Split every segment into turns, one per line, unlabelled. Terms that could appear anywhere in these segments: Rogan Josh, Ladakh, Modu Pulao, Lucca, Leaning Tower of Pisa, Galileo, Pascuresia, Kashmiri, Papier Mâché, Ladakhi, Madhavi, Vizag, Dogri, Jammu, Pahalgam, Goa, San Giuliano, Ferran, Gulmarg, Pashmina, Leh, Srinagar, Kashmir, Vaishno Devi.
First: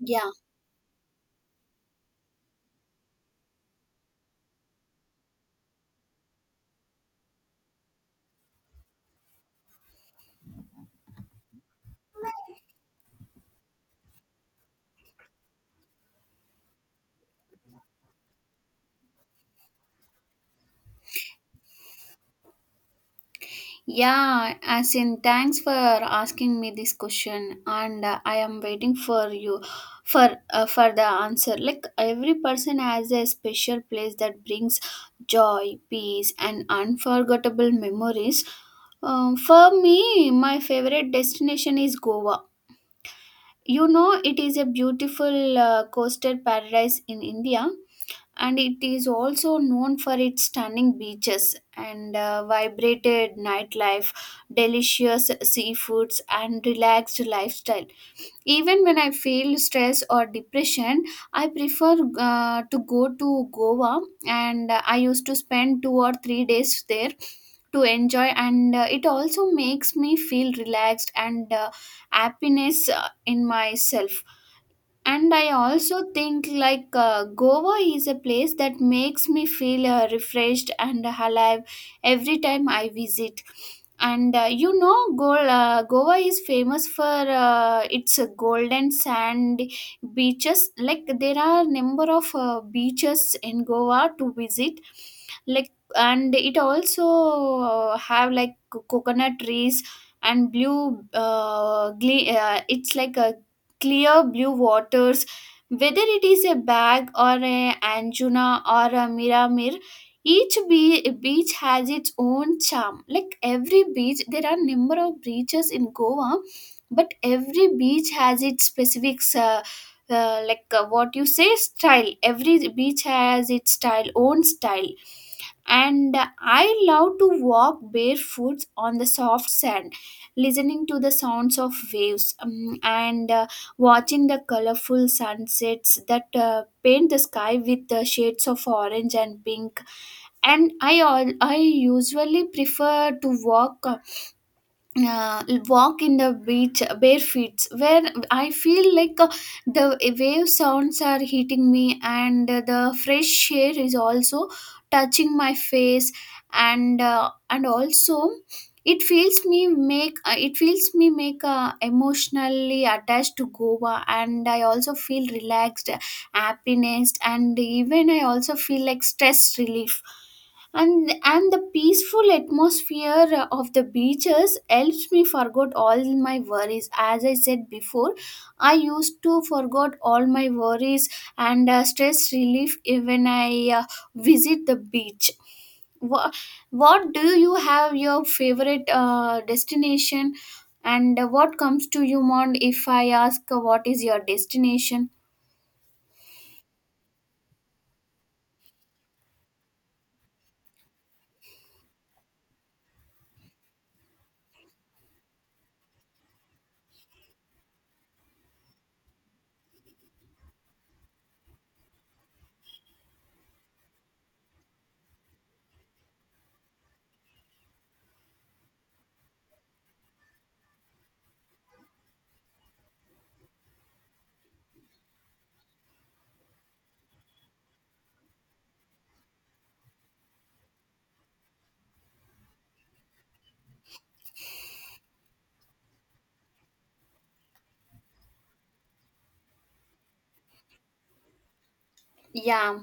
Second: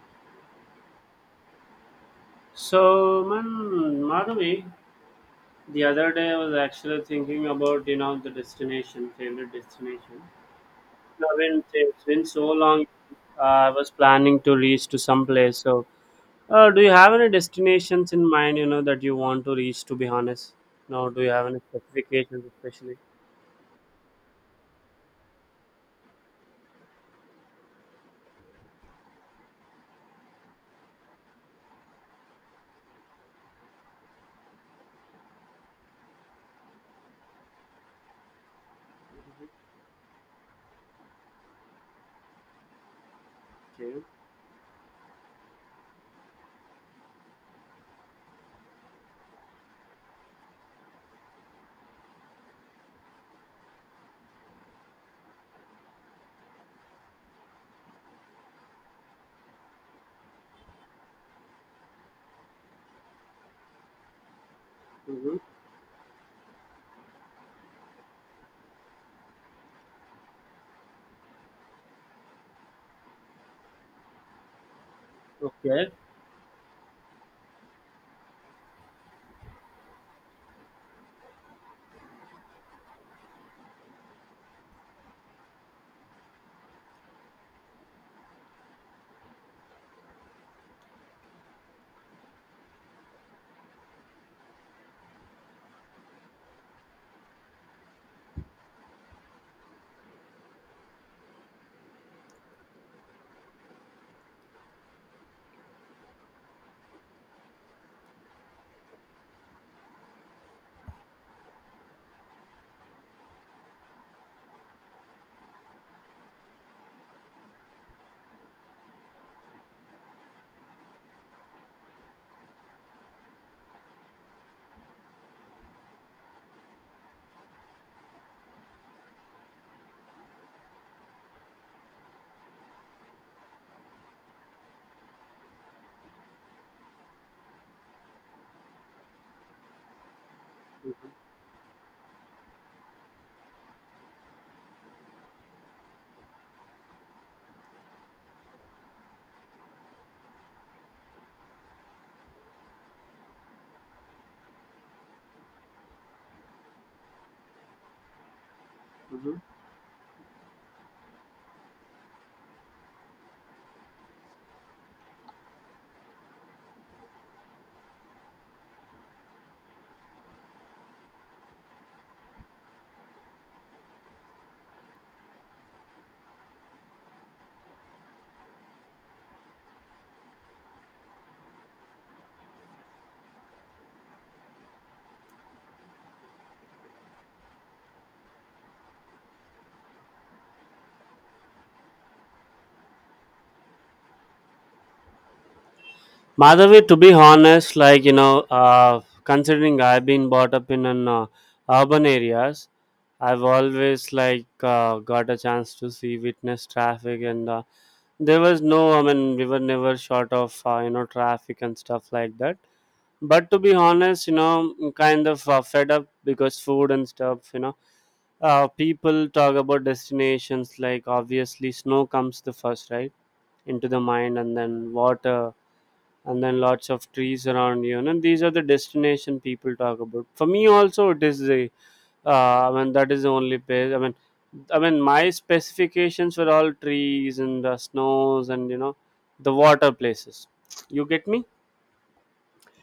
Yeah,
So, man, Madhavi, the other day I was actually thinking about, the destination, favorite destination. I mean, it's been so long. I was planning to reach to some place. So, do you have any destinations in mind, that you want to reach? To be honest, no. Do you have any specifications, especially?
yeah, as in, thanks for asking me this question, and I am waiting for you for the answer. Like every person has a special place that brings joy, peace, and unforgettable memories. For me, my favorite destination is Goa. You
Okay.
know, it is a beautiful coastal paradise in India, and it is also known for its stunning beaches and vibrated nightlife, delicious seafoods, and relaxed lifestyle. Even when I feel stress or depression, I prefer to go to Goa, and I used to
Mm-hmm.
spend 2 or 3 days there to enjoy, and it also makes me feel relaxed and happiness in myself. And I
Okay.
also think like Goa is a place that makes me feel refreshed and alive every time I visit. And you know, Goa is famous for its golden sand beaches. Like there are number of beaches in Goa to visit, like, and it also have like coconut trees and blue, it's like a clear blue waters, whether it is a Bag or a Anjuna or a Miramir, each beach has its own charm. Like every beach, there are number of beaches in Goa, but every beach has its specific like, what you say, style. Every beach has its style, own style. And I love to walk barefoot on the soft sand, listening to the sounds of waves, and watching the colorful sunsets that paint the sky with the shades of orange and pink. And I
Mm-hmm.
all I usually prefer to walk, uh, walk in the beach bare feet, where I feel like the wave sounds are hitting me and the fresh air is also touching my face. And also,
Mm-hmm.
it feels me make, emotionally attached to Goa, and I also feel relaxed, happiness, and even I also feel like stress relief. And the peaceful atmosphere of the beaches helps me forget all my worries. As I said before, I used to forget all my worries and stress relief even I uh, visit the beach. Wha- what do you have your favorite destination, and what comes to your mind if I ask what is your destination?
Madhavi, to be honest, like considering I've been brought up in an urban areas, I've always like got a chance to see witness traffic, and there was no. I mean, we were never short of traffic and stuff like that. But to be honest, I'm kind of fed up because food and stuff. People talk about destinations like obviously snow comes the first, right, into the mind, and then water, and then lots of trees around you. And these are the destination people talk about. For me, also, it is the I mean that is the only place. I mean, my specifications were all trees and the snows and the water places. You get me?
Yeah,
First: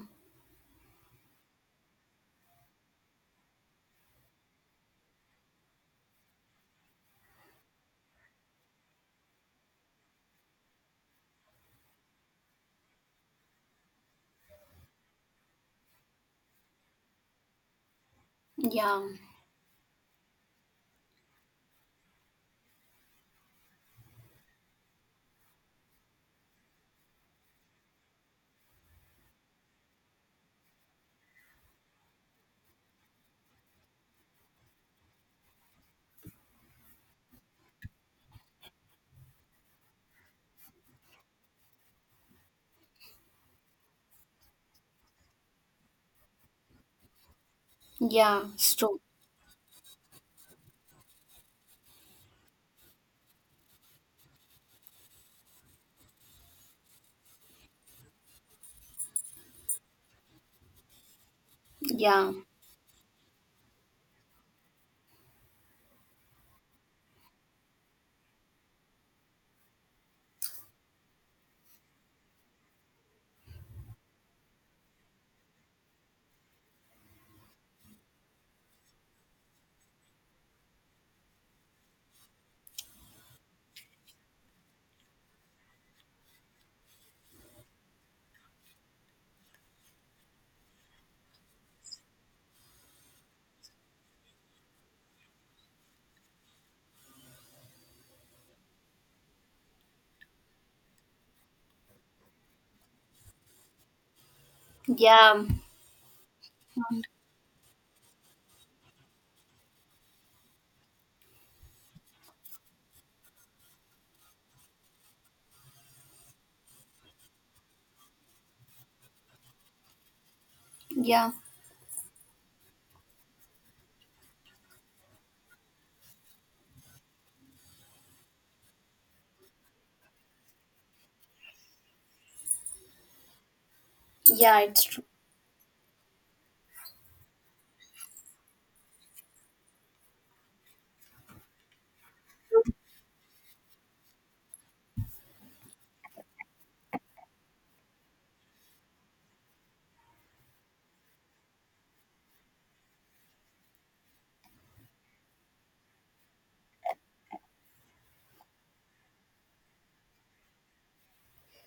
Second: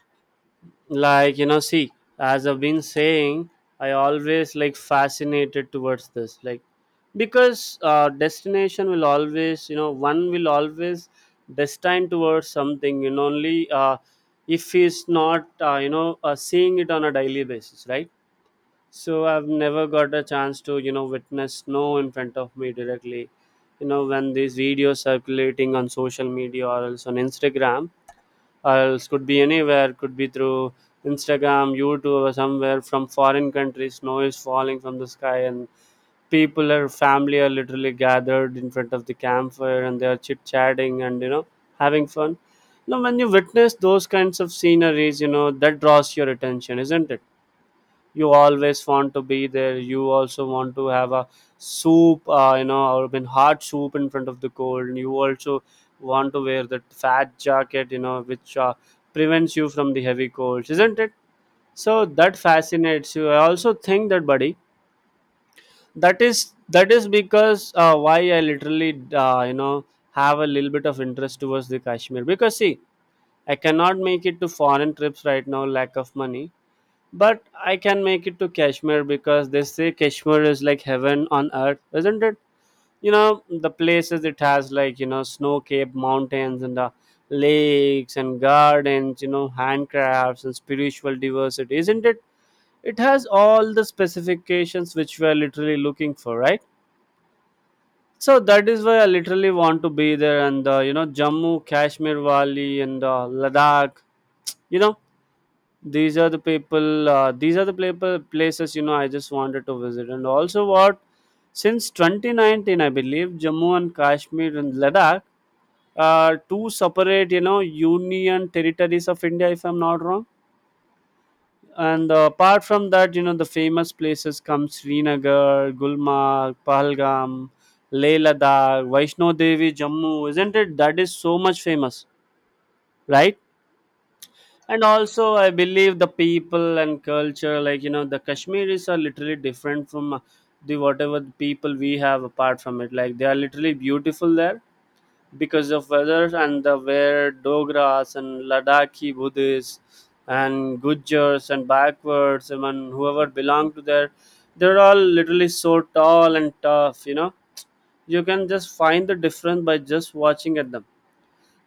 Like see, as I've been saying, I always like fascinated towards this, like because destination will always, one will always destine towards something. Only if he's not, seeing it on a daily basis, right?
yeah,
So I've never got a chance to witness snow in front of me directly. You know, when these videos circulating on social media or else on Instagram, or else could be anywhere, could be through Instagram, YouTube, or somewhere from foreign countries, snow is falling from the sky and people or family are literally gathered in front of the campfire and they are chit chatting and having fun. Now when you witness those kinds of sceneries, you know that draws your attention, isn't it? You
yeah,
always
so
want to be there, you also want to have a soup, or been hot soup in front of the cold, and you also want to wear that fat jacket, you know, which prevents you from the heavy colds, isn't it? So
yeah,
that fascinates you, I also think that, buddy. That is because why I literally have a little bit of interest towards the Kashmir, because see, I cannot make it to foreign trips right now, lack of money, but I can make it to Kashmir because they say Kashmir is like heaven on earth, isn't it? You know, the places it has, like, you know, snow capped mountains and the lakes and gardens, you know, handcrafts and spiritual diversity, isn't it? It has all the specifications which we are literally looking for, right? So that is why I literally want to be there and, you know, Jammu, Kashmir Valley and Ladakh, you know,
yeah,
these are the people places, you know, I just wanted to visit. And also what, since 2019 I believe Jammu and Kashmir and Ladakh are two separate, you know, union territories of India, if I'm not wrong.
yeah.
And apart from that, you know, the famous places come Srinagar, Gulmarg, Pahalgam, Leh, Ladakh, Vaishno Devi, Jammu, isn't it, that is so much famous, right?
Yeah,
And
it's true.
also I believe the people and culture, like you know, the Kashmiris are literally different from the whatever people we have apart from it, like they are literally beautiful there because of weather. And the where Dogras and Ladakhi Buddhists and Gujars and backwards and whoever belong to there, they're all literally so tall and tough, you know. You can just find the difference by just watching at them.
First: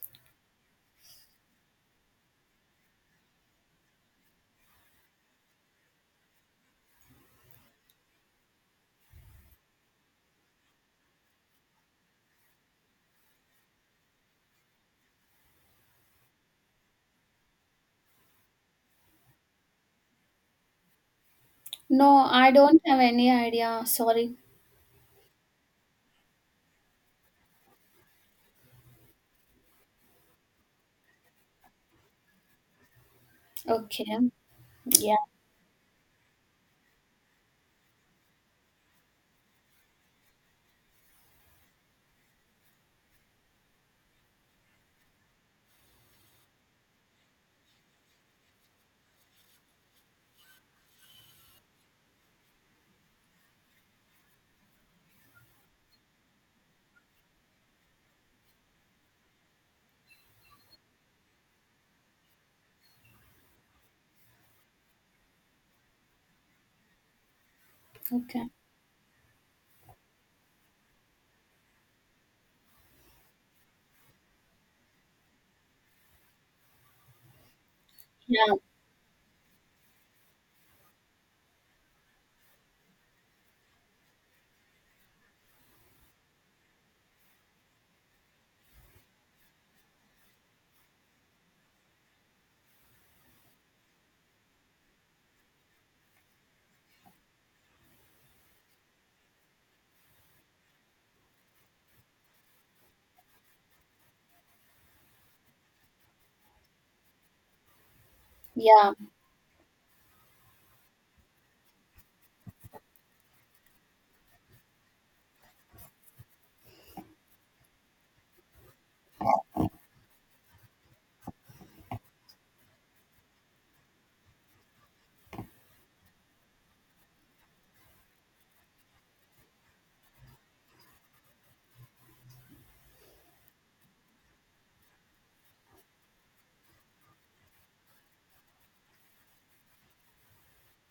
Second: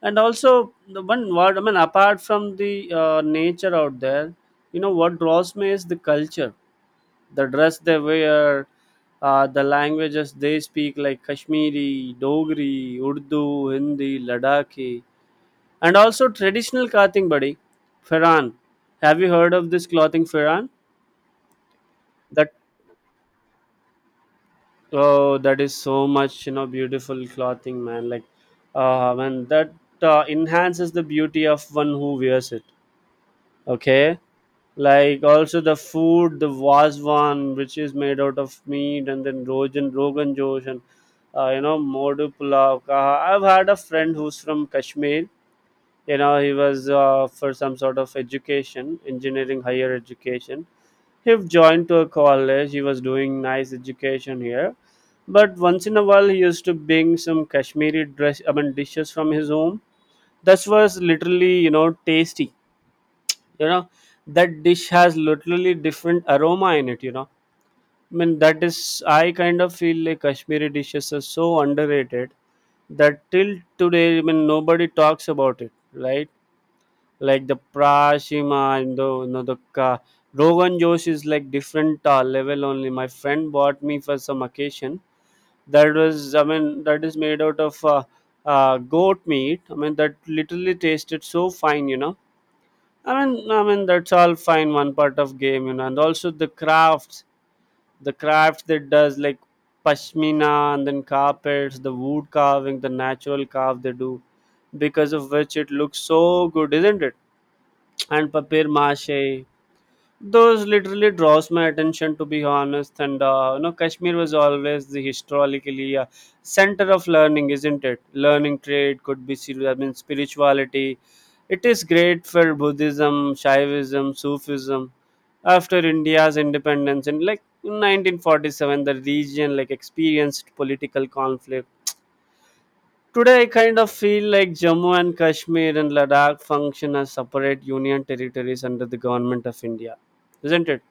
And also, the one word, I mean, apart from the nature out there, you know, what draws me is the culture, the dress they wear, the languages they speak, like Kashmiri, Dogri, Urdu, Hindi, Ladakhi, and also traditional clothing, buddy, Ferran. Have you heard of this clothing, Ferran?
No, I
That
don't have any idea. Sorry.
oh, that is so much, you know, beautiful clothing, man. Like, man, that enhances the beauty of one who wears it. Okay,
Okay. Yeah.
like also the food, the wasvan, which is made out of meat, and then rogan josh, and you know, modu pulao kaha. I've had a friend who's from Kashmir. You know, he was for some sort of education, engineering higher education. He joined to a college, he was doing nice education here, but once in a while he used to bring some Kashmiri dress, I mean dishes from his home. That was literally, you know, tasty, you know. That dish has literally different aroma in it, you know. I mean,
Okay.
that is, I kind of feel like Kashmiri dishes are so underrated that till today, I mean, nobody talks about it, right? Like the
Yeah.
prashima and the, you know, the rogan josh is like different level only. My friend bought me for some occasion. That was, I mean, that is made out of goat meat. I mean, that literally tasted so fine, you know. I mean, that's all fine. One part of game, you know, and also the crafts that does like pashmina and then carpets, the wood carving, the natural carve they do, because of which it looks so good, isn't it? And papier
Yeah.
mâché, those literally draws my attention, to be honest. And you know, Kashmir was always the historically center of learning, isn't it? Learning, trade, could be I mean spirituality. It is great for Buddhism, Shaivism, Sufism. After India's independence in like 1947, the region like experienced political conflict. Today I kind of feel like Jammu and Kashmir and Ladakh function as separate union territories under the government of India, isn't it?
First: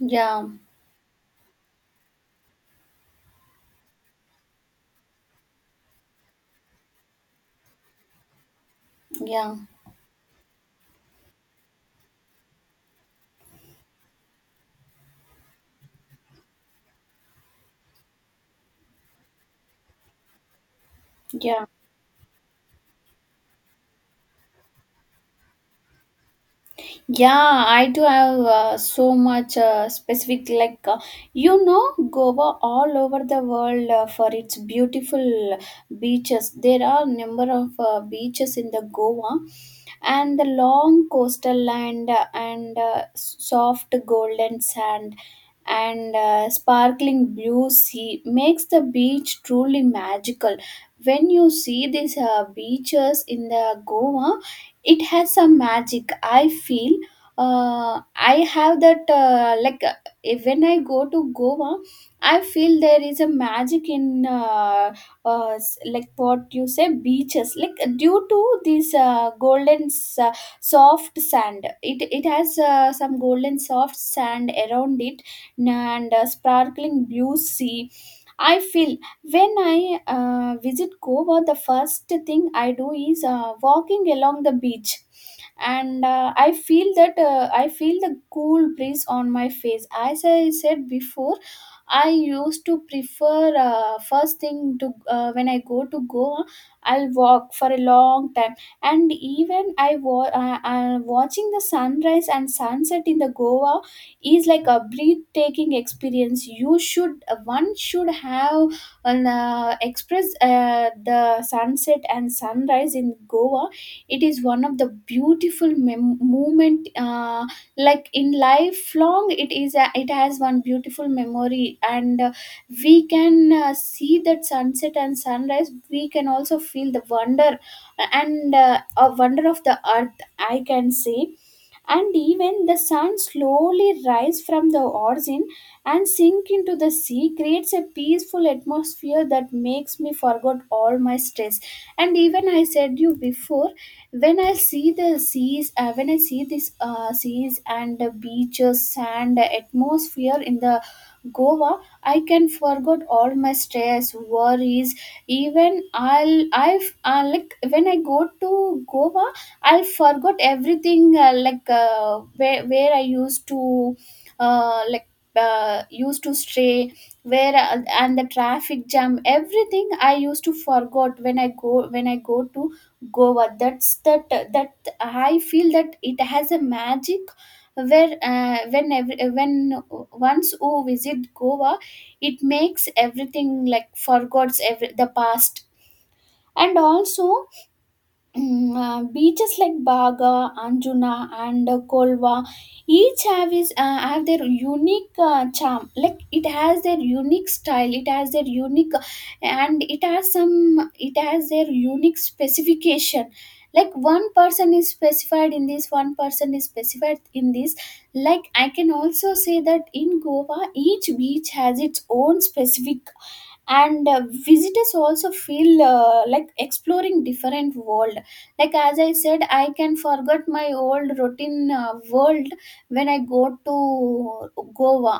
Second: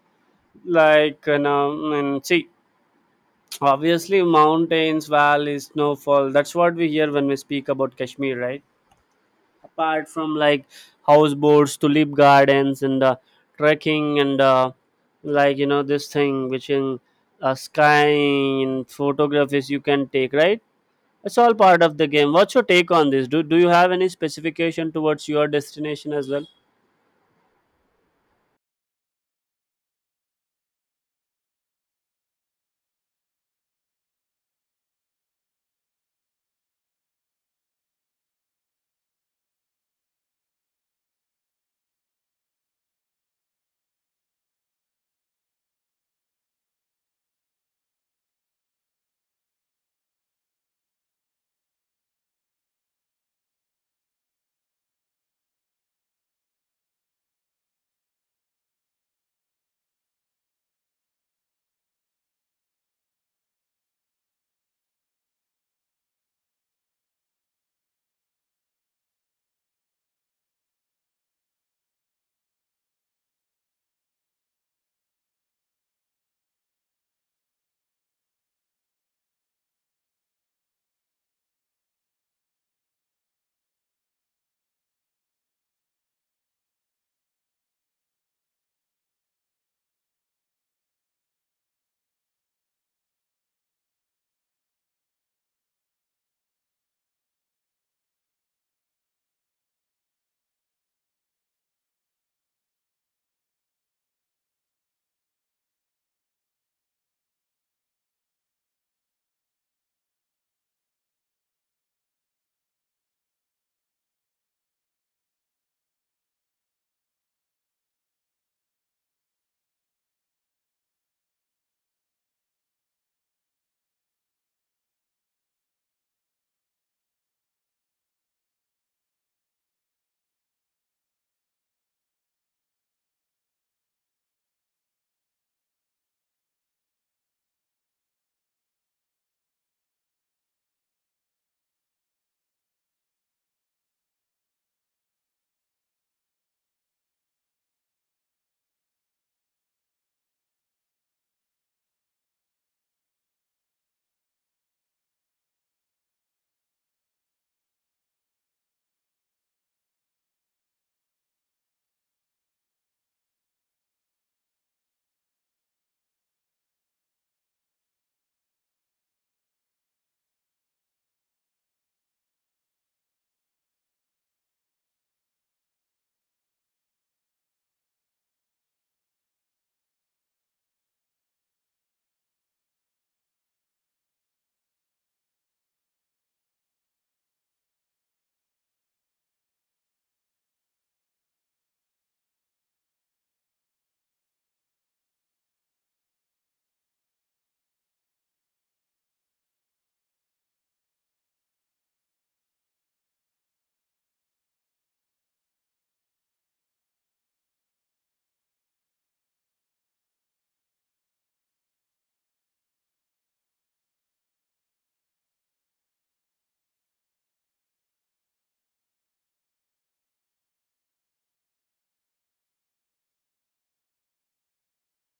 Yeah.
Like you know, and see, obviously mountains, valleys, snowfall, that's what we hear when we speak about Kashmir, right?
Yeah.
Apart from like houseboats, tulip gardens, and trekking, and like you know, this thing which in skying and photographies you can take, right? It's all
Yeah.
part of the game. What's your take on this? Do you have any specification towards your destination as well?
Yeah, I do have so much specific, like, you know, Goa all over the world for its beautiful beaches. There are number of beaches in the Goa, and the long coastal land and soft golden sand and sparkling blue sea makes the beach truly magical. When you see these beaches in the Goa, it has some magic, I feel. I have that like, when I go to Goa, I feel there is a magic in uh, like, what you say, beaches, like due to this golden, soft sand, it has some golden soft sand around it and sparkling blue sea, I feel. When I visit Goa, the first thing I do is walking along the beach, and I feel that I feel the cool breeze on my face. As I said before, I used to prefer first thing to when I go to Goa, I'll walk for a long time, and even watching the sunrise and sunset in the Goa is like a breathtaking experience. You should, one should have and express the sunset and sunrise in Goa. It is one of the beautiful moment, like in lifelong. It is a, it has one beautiful memory, and we can see that sunset and sunrise. We can also feel the wonder and a wonder of the earth, I can say. And even the sun slowly rise from the origin and sink into the sea creates a peaceful atmosphere that makes me forget all my stress. And even I said you before, when I see the seas, when I see this seas and the beaches sand atmosphere in the Goa, I can forget all my stress, worries. Even I've like, when I go to Goa, I forgot everything, like, where I used to like, used to stray, where, and the traffic jam, everything I used to forgot when I go, when I go to Goa. That's that I feel that it has a magic, where, when once you visit Goa, it makes everything like forgets every the past. And also, beaches like Baga, Anjuna, and Kolva, each have is have their unique charm. Like it has their unique style, it has their unique, and it has some, it has their unique specification. Like one person is specified in this, one person is specified in this. Like I can also say that in Goa, each beach has its own specific, and visitors also feel like exploring different world, like as I said, I can forget my old routine world when I go to Goa.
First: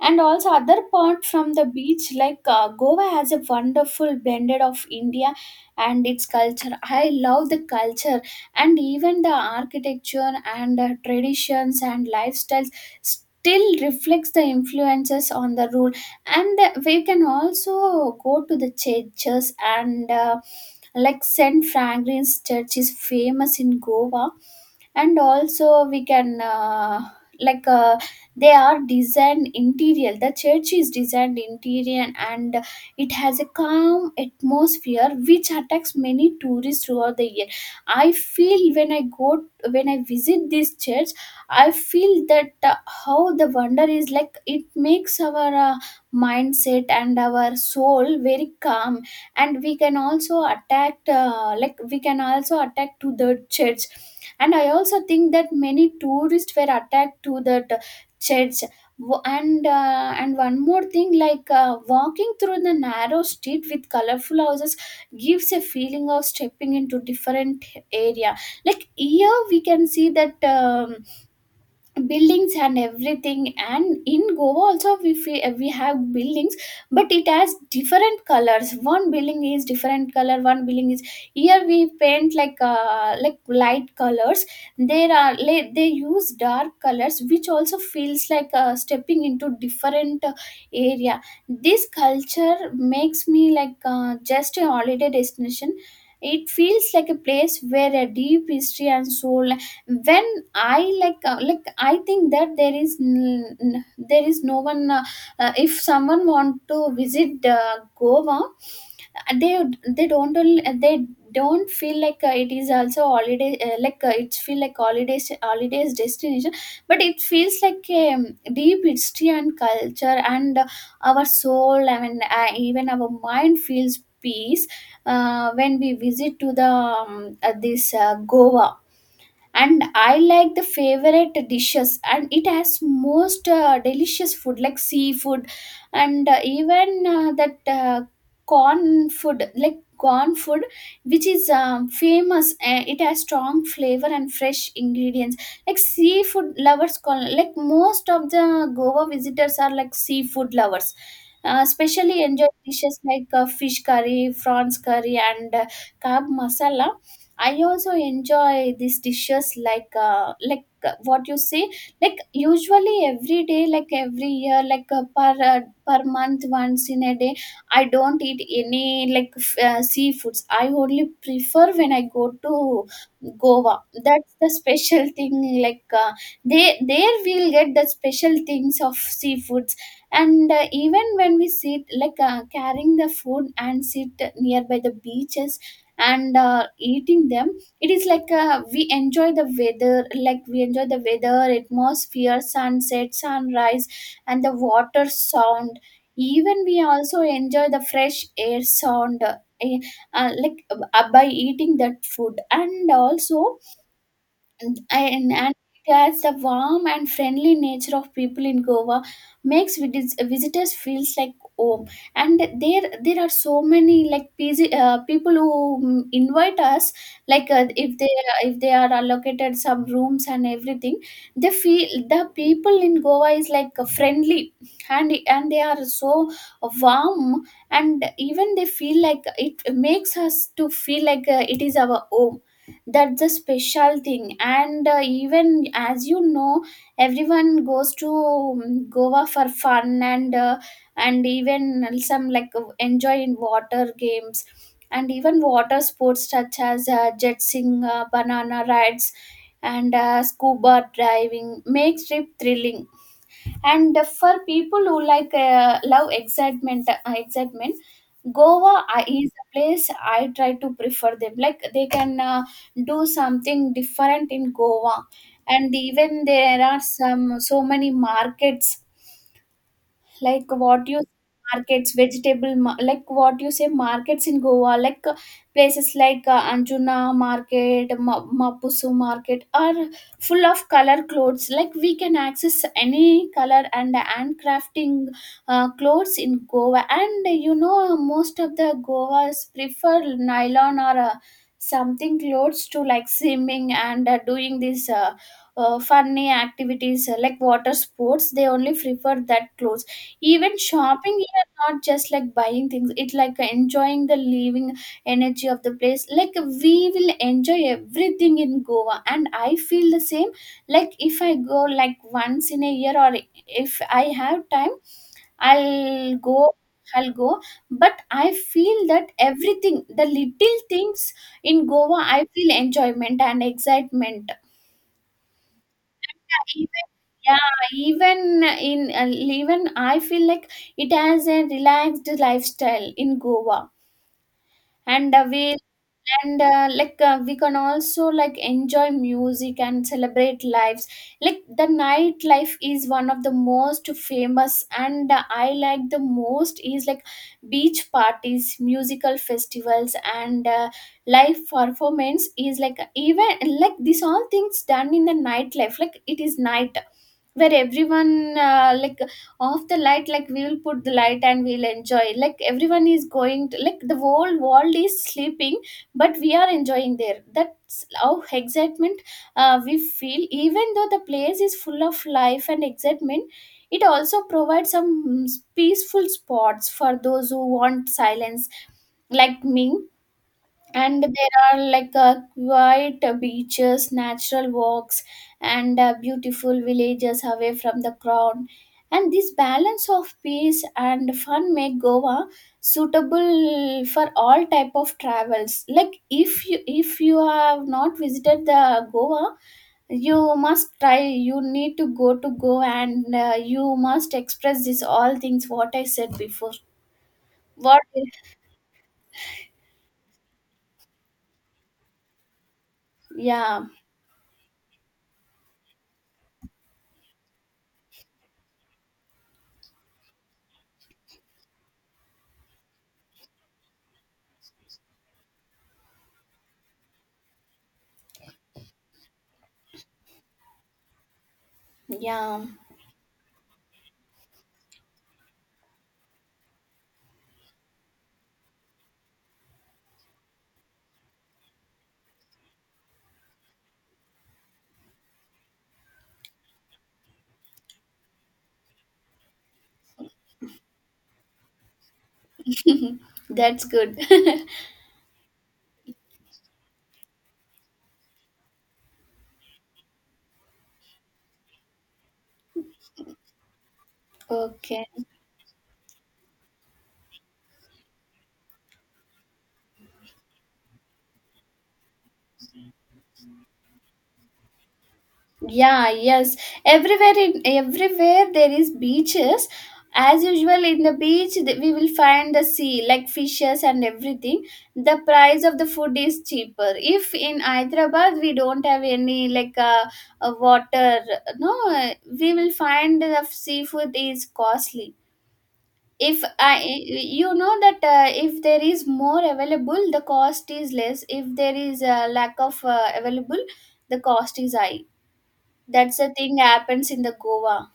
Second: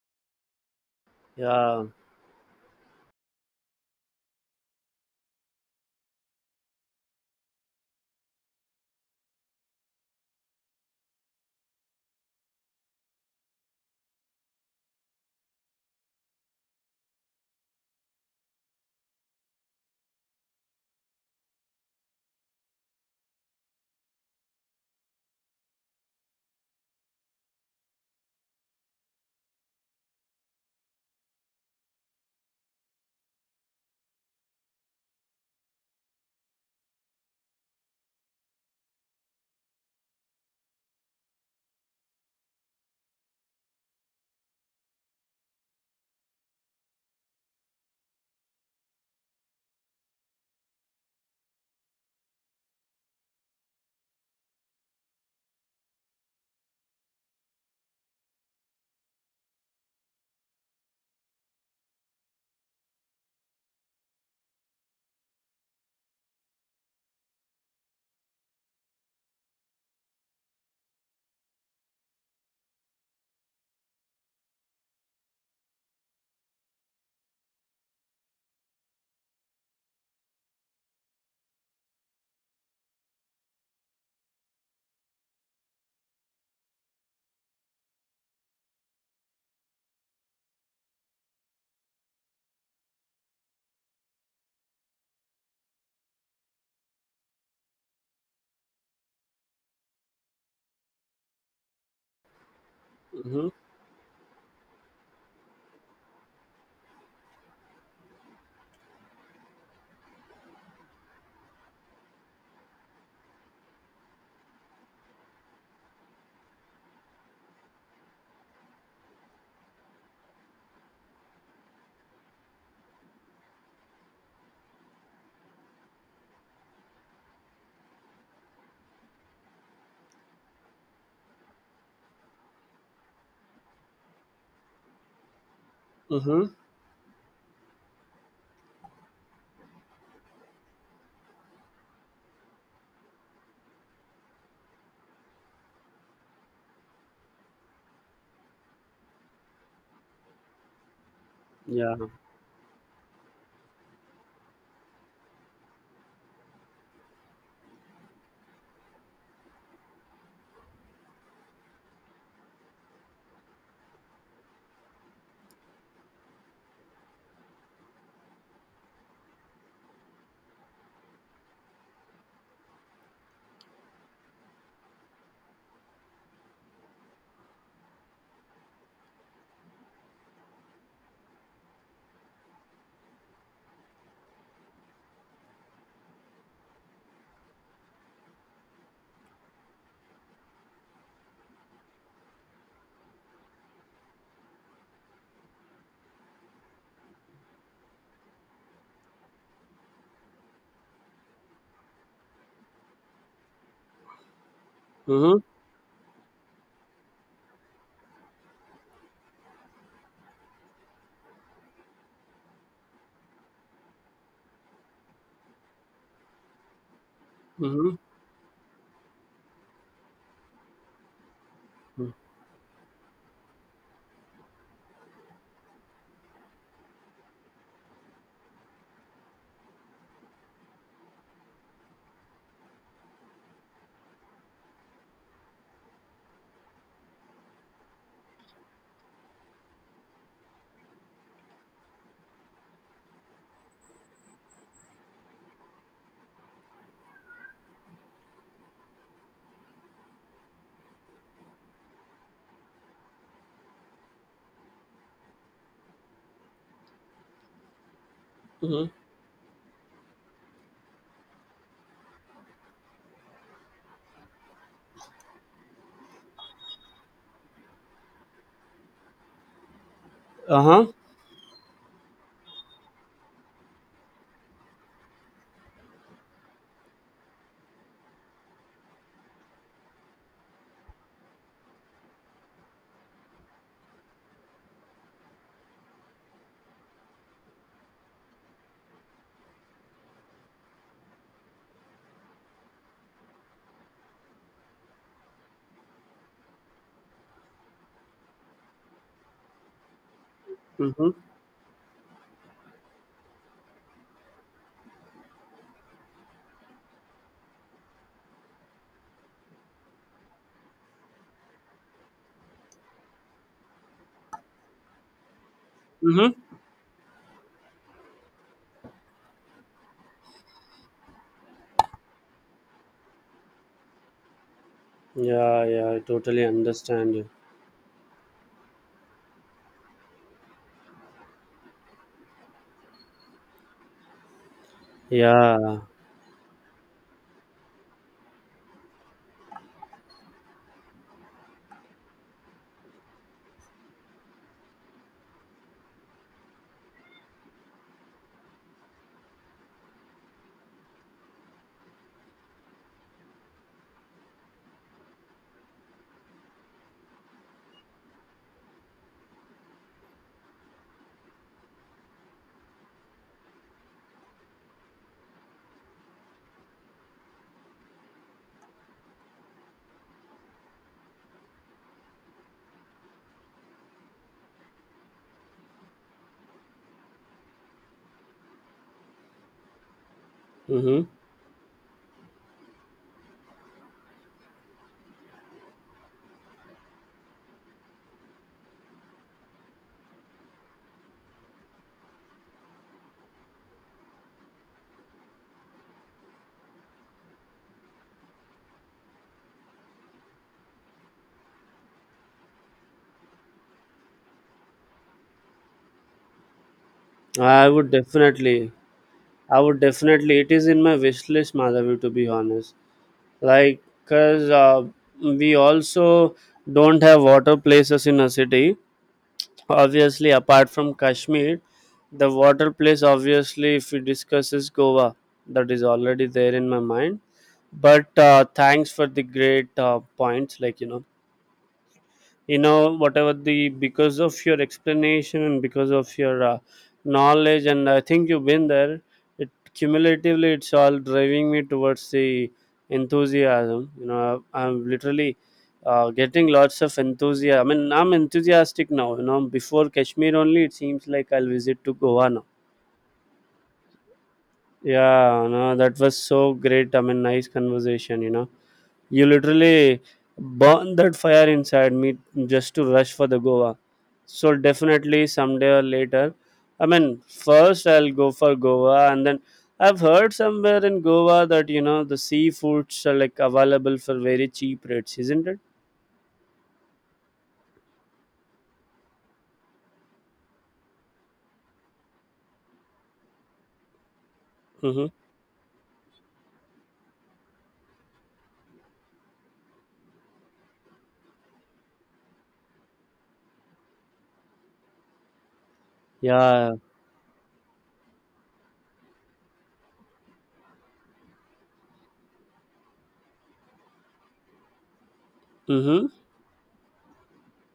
And also, other part from the
Yeah.
beach, like, Goa has a wonderful blended of India and its culture. I love the culture and even the architecture and traditions and lifestyles still reflects the influences on the rule. And we can also go to the churches, and like St. Fragrance Church is famous in Goa. And also we can, like uh, they are designed interior, the church is designed interior, and it has a calm atmosphere which attracts many tourists throughout the year. I feel when I go, when I visit this church, I feel that how the wonder is, like it makes our mindset and our soul very calm. And we can also attract, like, we can also attract to the church. And I also think that many tourists were attacked to that church. And one more thing, like walking through the narrow street with colorful houses gives a feeling of stepping into different area. Like here we can see that buildings and everything, and in Goa also we have buildings, but it has different colors. One building is different color, one building is, here we paint like, like, light colors. They use dark colors, which also feels like stepping into different area. This culture makes me like, just a holiday destination. It feels like a place where a deep history and soul, when I like, I think that
Mm-hmm.
there is no one, if someone want to visit Goa, they don't feel like it is also holiday, like, it's feel like holidays, holidays destination, but it feels like a deep history and culture, and our soul, I mean, even our mind feels peace, when we visit to the this Goa. And I like the favorite dishes, and it has most delicious food like seafood, and
Mm-hmm.
even that corn food, like corn food, which is famous. It has strong flavor and fresh ingredients. Like seafood lovers call, like most of the Goa visitors are like seafood lovers,
Yeah.
especially enjoy dishes like fish curry, prawns curry, and kab masala. I also enjoy these dishes like, what you say, like usually every day, like every year, like per month, once in a day, I don't eat any like, seafoods. I only prefer when I go to Goa. That's the special thing, like they, there we'll get the special things of seafoods. And even when we sit, like carrying the food and sit nearby the beaches and eating them, it is like we enjoy the weather, like we enjoy the weather atmosphere, sunset, sunrise, and the water sound. Even we also enjoy the fresh air sound, eh, like, by eating that food. And also, and, and
Mm-hmm.
and it adds the warm and friendly nature of people in Goa makes visitors feels like home. And there are so many like busy, people who invite us. Like
Mm-hmm.
if they are allocated some rooms and everything, they feel the people in Goa is like friendly, and they are so warm, and even they feel like it makes us to feel like it is our home. That's the special thing. And even as you know, everyone goes to goa for fun. And and even some like enjoy in water games, and even water sports such as jetsing, banana rides, and scuba diving makes trip thrilling. And for people who like love excitement, Goa
Mm-hmm.
is a place I try to prefer them. Like they can do something different in Goa, and even there are some so many markets, like
Uh-huh.
what you markets vegetable like what you say markets in goa. Like places like anjuna market, mapusu market are full of color clothes, like we can access any color, and crafting clothes in goa. And you know, most of the goas prefer nylon or something clothes to like swimming and doing these funny activities, like water sports, they only prefer that clothes. Even
Mm-hmm.
shopping here, not just like buying things, it like enjoying the living energy of the place. Like we will enjoy everything in Goa. And I feel the same. Like if I go like once in a year, or if I have time, I'll
Mm-hmm.
go I'll go. But I feel that everything, the little things in Goa, I feel enjoyment and excitement.
Yeah, yeah, I totally understand you.
Yeah, even yeah, even in even I feel like it has a relaxed lifestyle in Goa. And we
Yeah.
and like we can also like enjoy music and celebrate lives. Like the nightlife is one of the most famous, and I like the most is like beach parties, musical festivals, and live performance is like even like these all things done in the nightlife. Like it is night where everyone like off the light, like we will put the light and we'll enjoy, like everyone is going to like the whole world is sleeping, but we are enjoying there. That's how excitement we feel. Even though the place is full of life and excitement, it also provides some peaceful spots for those who want silence, like me.
Mm-hmm.
And there are like quiet beaches, natural walks, and beautiful villages away from the crowd. And this balance of peace and fun make goa suitable for all type of travels. Like if you have not visited the goa, you must try, you need to go to Goa, and you must express this all things what I said before.
I
What?
would definitely, I would definitely, it is in my wish list, Madhavi, to be honest.
Yeah,
Like, because we also don't have water places in a city. Obviously, apart from Kashmir, the water place, obviously, if we discuss is Goa. That is already there in my mind. But thanks for the great points, like, you know.
yeah,
You know, whatever the, because of your explanation and because of your knowledge, and I think you've been there, it cumulatively, it's all driving me towards the enthusiasm, you know. I'm literally getting lots of enthusiasm. I mean, I'm enthusiastic now, you know. Before Kashmir only, it seems like I'll visit to Goa now.
that's good
Yeah, no, that was so great. I mean, nice conversation, you know. You literally burn that fire inside me just to rush for the Goa. So
Okay.
definitely someday or later. I mean, first I'll go for Goa, and then I've heard somewhere in Goa that, you know, the seafoods are like available for very cheap rates, isn't it?
Yeah, yes. Everywhere in everywhere there is beaches. As usual in the beach, we will find the sea, like fishes and everything. The
Mm-hmm.
price of the food is cheaper. If in Hyderabad we don't have any like water, no, we will find the seafood is costly. If I,
Yeah.
you know that if there is more available, the cost is less. If there is a lack of available, the cost is high. That's
Mm-hmm.
the thing happens in the Goa.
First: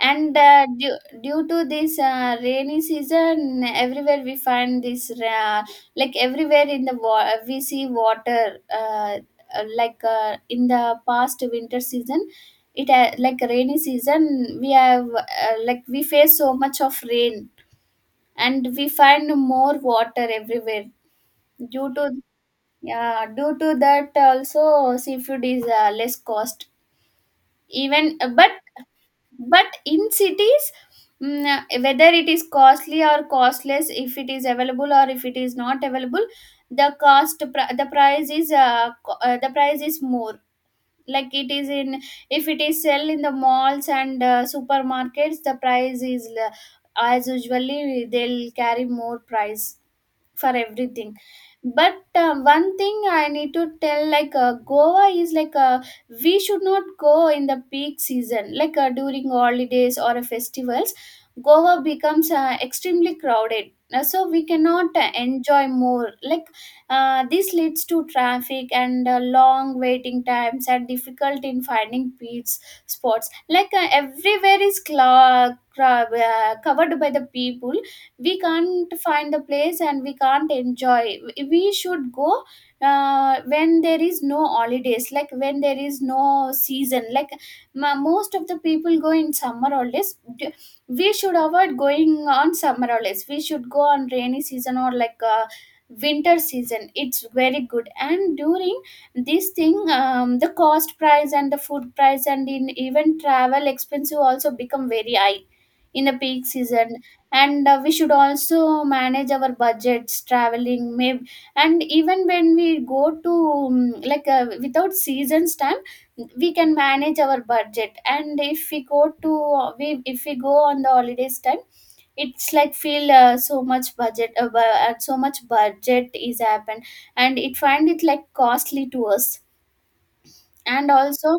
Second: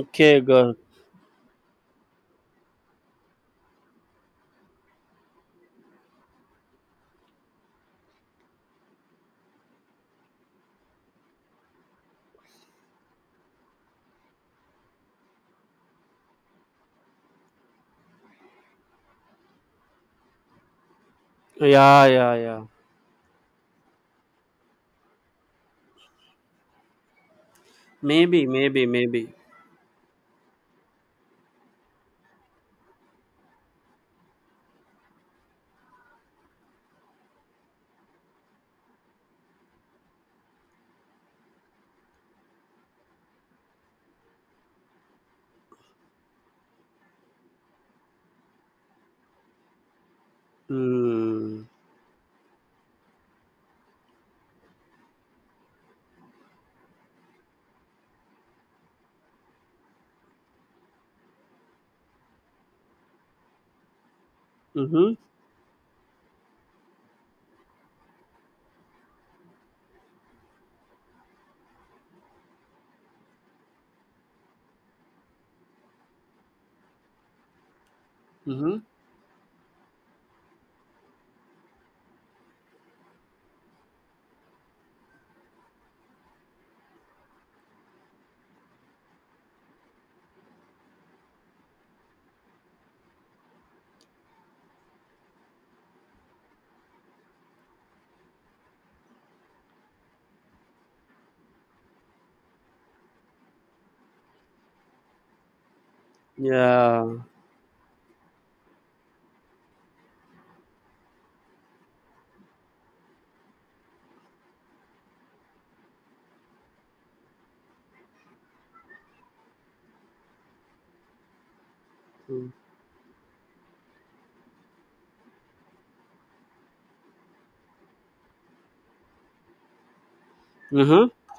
And
good.
due to this rainy season, everywhere we find this, like everywhere in the we see water, like in the past winter season, it like rainy season, we have, like we face so much of rain, and we find more water everywhere due
Yeah,
to
yeah, yeah.
yeah, due to that also seafood is less cost. Even
Maybe, maybe, maybe.
but in cities, whether it is costly or costless, if it is available or if it is not available, the cost the price is the price is more, like it is in if it is sell in the malls and supermarkets, the price is as usually they'll carry more price for everything.
Mm.
But one thing I need to tell, like goa is like we should not go in the peak season, like during holidays or festivals. Goa becomes extremely crowded. So we cannot
Mm-hmm.
enjoy more, like this leads to traffic and long waiting times and difficult in finding beach spots. Like everywhere is covered by the people. We
Mm-hmm.
can't find the place and we can't enjoy. We should go when there is no holidays, like when there is no season, like most of the people go in summer holidays. We should avoid going on summer holidays. We should go on rainy season or like winter season. It's very good. And during this thing, the cost price and the food price and in even travel expensive also become very high in the peak season.
Yeah.
And we should also manage our budgets traveling, maybe. And even when we go to like without seasons time, we can manage our budget. And if we go to we if we go on the holidays time, it's like feel so much so much budget is happened, and it find it like costly to us. And
Mm-hmm.
also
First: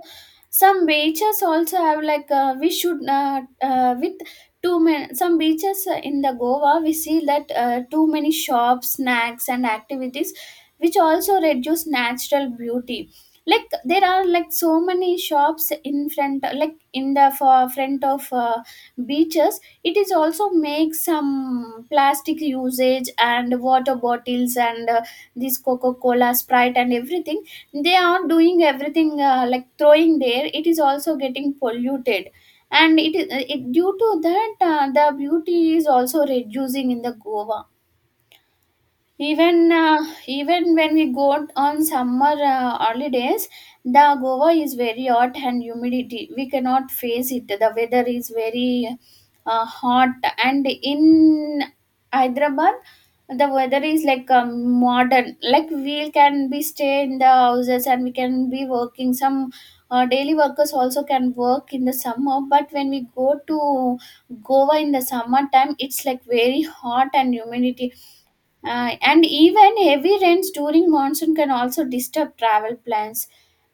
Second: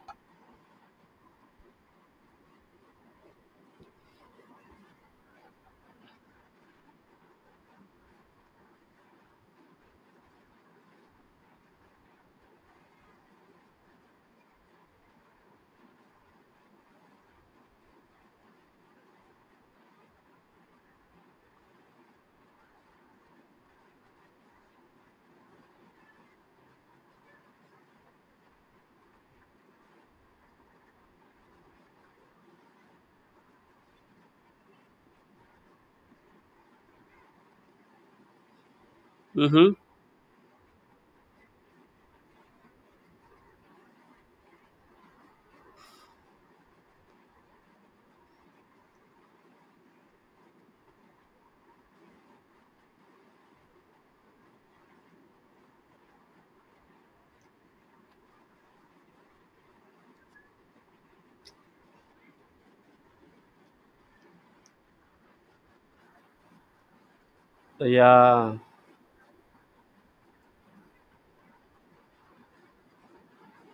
some beaches also have like we should with too many some beaches in the goa, we see that too many shops, snacks and activities, which also reduce natural beauty. Like there are like so many shops in front, like in the for front of beaches, it is also make some plastic usage and water bottles and this coca cola, sprite and everything. They are doing everything, like throwing there, it is also getting polluted, and it is due to that the beauty is also reducing in the goa. Even
Mm-hmm.
even when we go on summer holidays, the goa is very hot and humidity, we cannot face it. The weather is very hot. And in hyderabad the weather is like modern, like we can be stay in the houses and we can be working some daily workers also can work in the summer. But when we go to goa in the summer time, it's like very hot and humidity.
Yeah.
And even heavy rains during monsoon can also disturb travel plans.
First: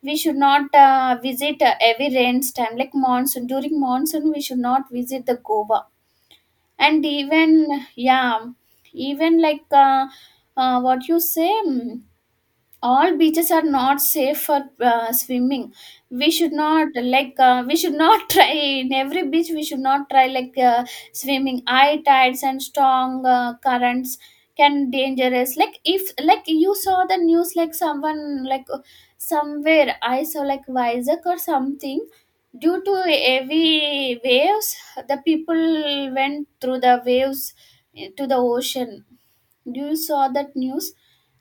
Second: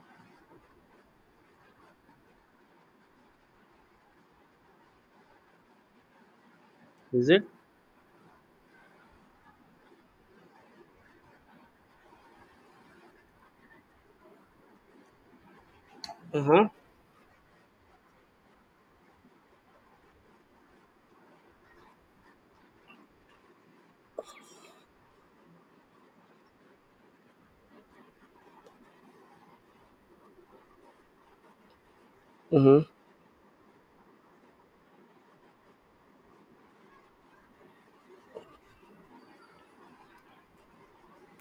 We should not visit heavy rains time like monsoon. During monsoon, we should not visit the Goa. And
Is it?
even yeah, even like what you say. All beaches are not safe for swimming. We should
Uh-huh.
not like we should not try in every beach. We should not try, like swimming, high tides and strong currents can dangerous. Like if like you saw the news, like someone like somewhere I saw like Vizag or something, due
Mm-hmm.
to heavy waves, the people went through the waves to the ocean. Do you saw that news?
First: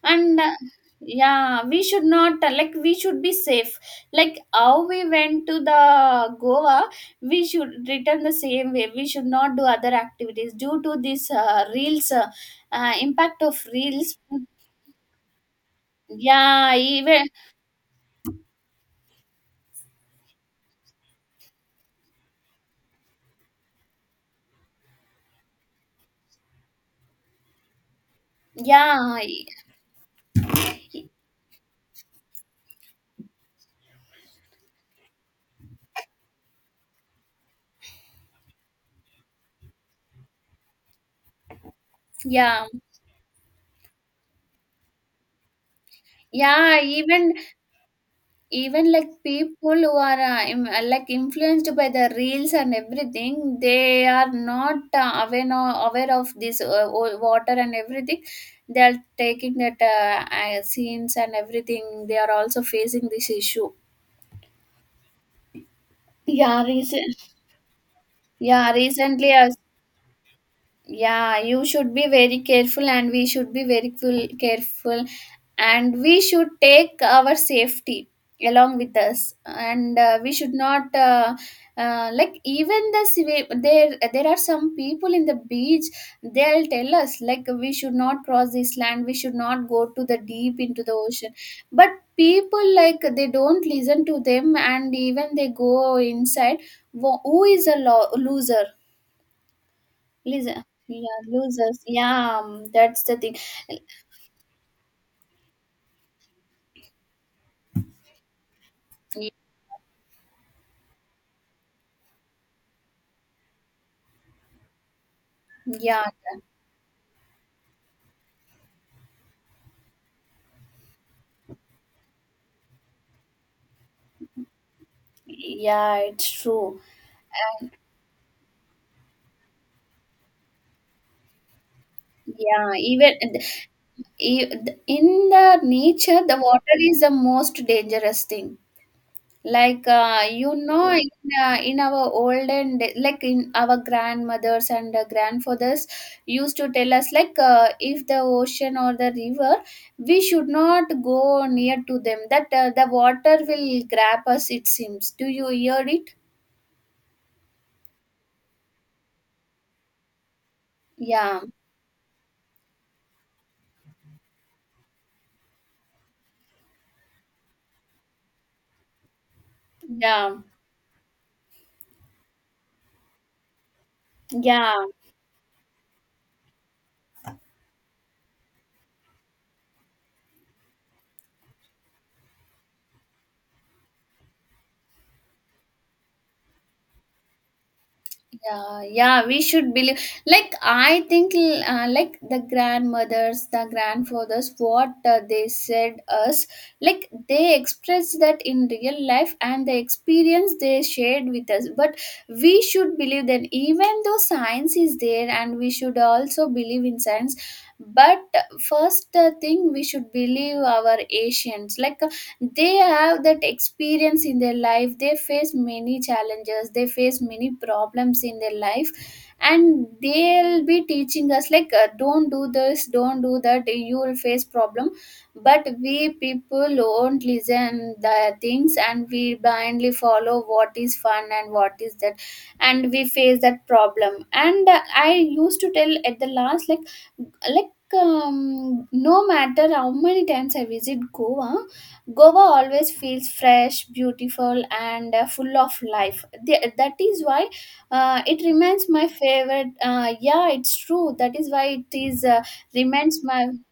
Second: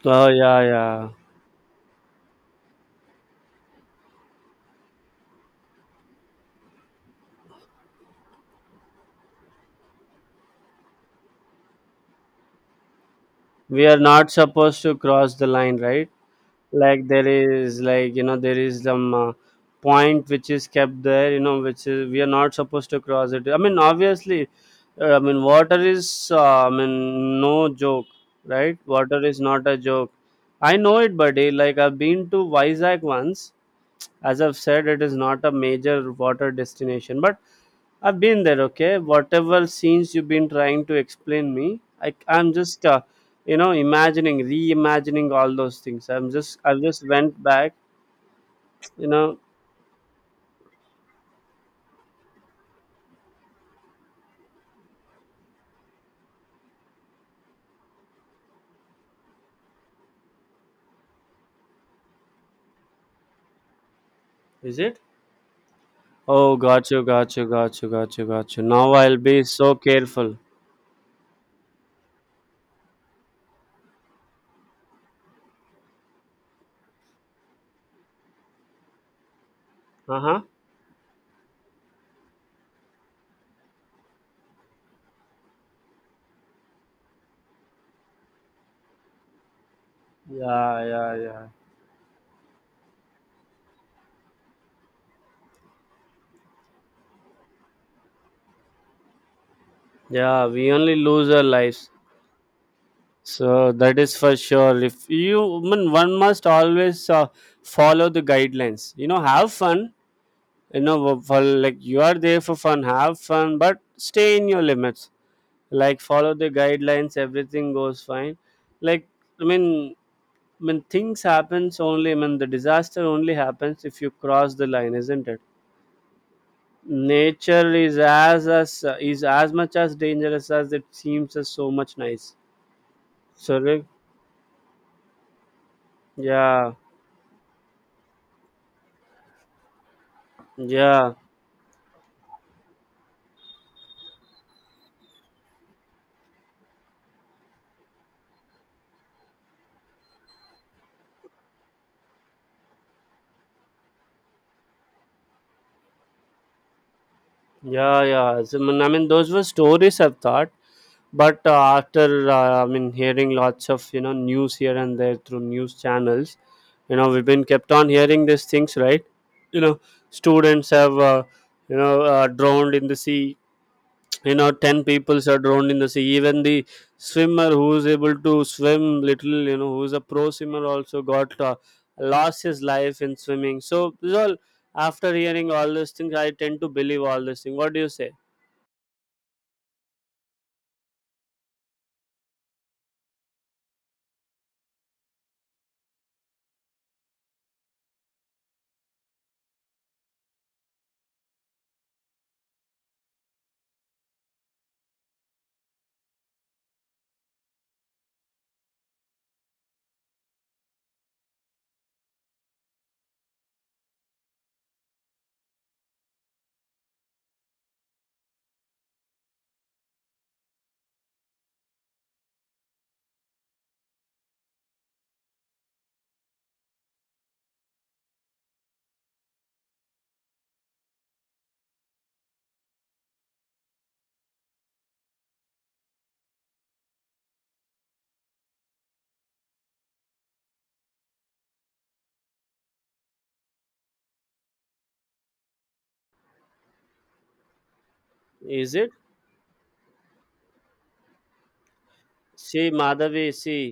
Oh
And
yeah, yeah.
yeah, we should not like we should be safe. Like how we went to the goa, we should return the same way. We should not do other activities due to this reels impact of
We are
reels.
not supposed to cross the line, right?
Yeah,
Like
even
there is like there is some point which is kept there, you know, which is we are not supposed to cross it. I mean, obviously, I mean water is I mean no joke, right?
yeah,
Water is not a joke. I know it, buddy. Like I've been to Vizag once. As I've said, it is not a major water destination, but I've been there. Okay, whatever scenes you've been trying to explain me, I'm
yeah,
just imagining, reimagining all those things. I'm just, I
yeah,
just
even.
went back,
Even
you
like
know.
people who are like influenced by the reels and everything, they are not aware no, aware of this water and everything. They are taking that scenes and everything. They are also facing this issue.
Is it? Oh,
Yeah,
got you
recent.
got you got you got you got you.
Yeah,
Now I'll
recently
be
I
so careful.
yeah, you should be very careful, and we should be very careful, and we should take our safety along with us. And we
Uh-huh.
should not like even the there there are some people in the beach, they'll tell us like we should not cross this land, we should not go to the deep
Yeah,
into the
yeah,
ocean.
yeah.
But people like they don't listen to them, and even they go inside. Who is a loser.
Yeah,
Loser.
we only
Yeah,
lose our
losers.
lives.
Yeah, that's the thing.
So that is for sure. If you, I mean, one must always follow the guidelines. You know,
Yeah,
have fun. You know, for like you are there for fun, have fun, but stay in your limits. Like
yeah,
follow the guidelines, everything goes fine. Like I mean, when things happens only, I mean, the disaster only happens if you cross the line, isn't it?
yeah, it's true.
Nature is as much as dangerous as it seems as so much nice.
Yeah, even
So like,
e- in the nature, the
yeah,
water is the most dangerous thing. Like, you know, Yeah.
yeah.
In our olden day, like in our grandmothers and grandfathers used to tell us, like, if the ocean or the river, we should not go near to them. That the water will grab us. It seems. Do you hear it?
Yeah, yeah. So, I mean, those were stories I've thought,
Yeah,
but after I mean, hearing lots of news here and there through news channels, you know, we've been kept on hearing these things, right? You know,
yeah,
students have drowned in the sea. You know,
yeah.
ten peoples are drowned in the sea. Even the swimmer who's able to swim little, you know, who's a pro swimmer also got lost his life in swimming. So, this all, after hearing all these things, I tend to believe all these things. What do you say?
Yeah, yeah, we should believe. Like I think like the grandmothers, the grandfathers what they said us, like they expressed that in real life and the experience they shared with us. But we should believe that, even though science is there, and we should also believe in science. But first thing we should believe our ancients, like they have that experience in their life, they face many challenges, they face many problems in their life, and they'll be teaching us, like don't do this, don't do that, you will face problem. But we people won't listen the things, and we blindly follow what is fun and what is that, and we face that problem. And I used to tell at the last, like no matter how many times I visit goa, Goa always feels fresh, beautiful, and full of life. That is why it
Is
remains
it?
my favorite. Yeah, it's true. That is why it is
see
remains
madhavi
my
see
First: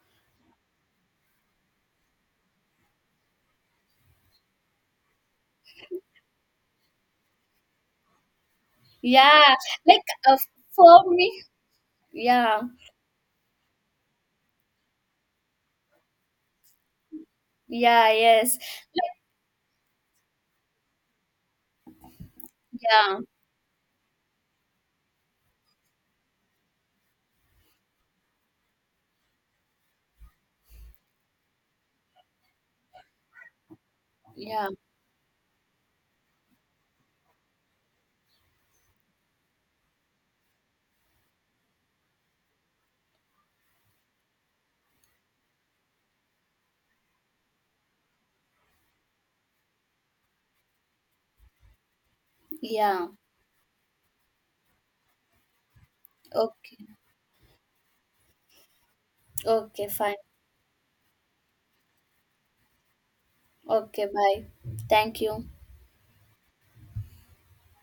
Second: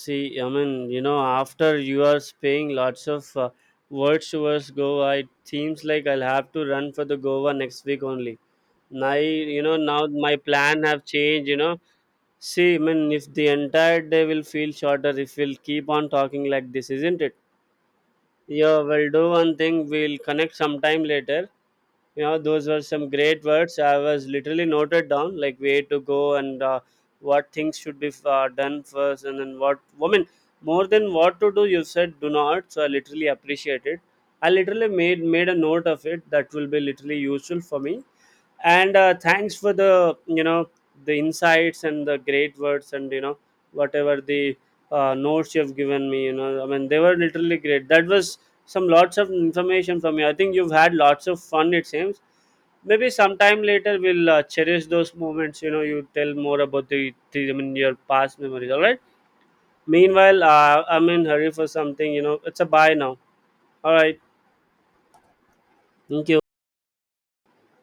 see I mean, you know, after you are saying lots of words towards Goa, it seems like I'll have to run for the Goa next week only. Now
yeah.
you know, now
Like
my plan
for
have
me,
changed, you know.
yeah,
See, I mean, if the entire day will feel shorter if we'll keep on talking like this, isn't it?
yeah, yes,
Yeah, we'll do one thing, we'll connect sometime later. You know, those were some
yeah,
great words, I was literally noted down, like way to go. And what things should be done first and then what. Woman, more than what to do, you said do not, so I literally appreciate it. I
yeah,
literally made a note of it, that will be literally useful for me. And thanks for the, you know, the insights and the great words, and you know, whatever the notes you've given me, you know, I mean, they were literally great. That was some lots of information from you. I think you've had lots of fun, it seems.
yeah.
Maybe sometime later we'll cherish those moments, you know. You tell more
Okay,
about the I mean your past memories, all right?
okay, fine.
Meanwhile, I'm in hurry for something, you know, it's a bye now. All
Okay,
right.
bye. Thank you.
Thank you.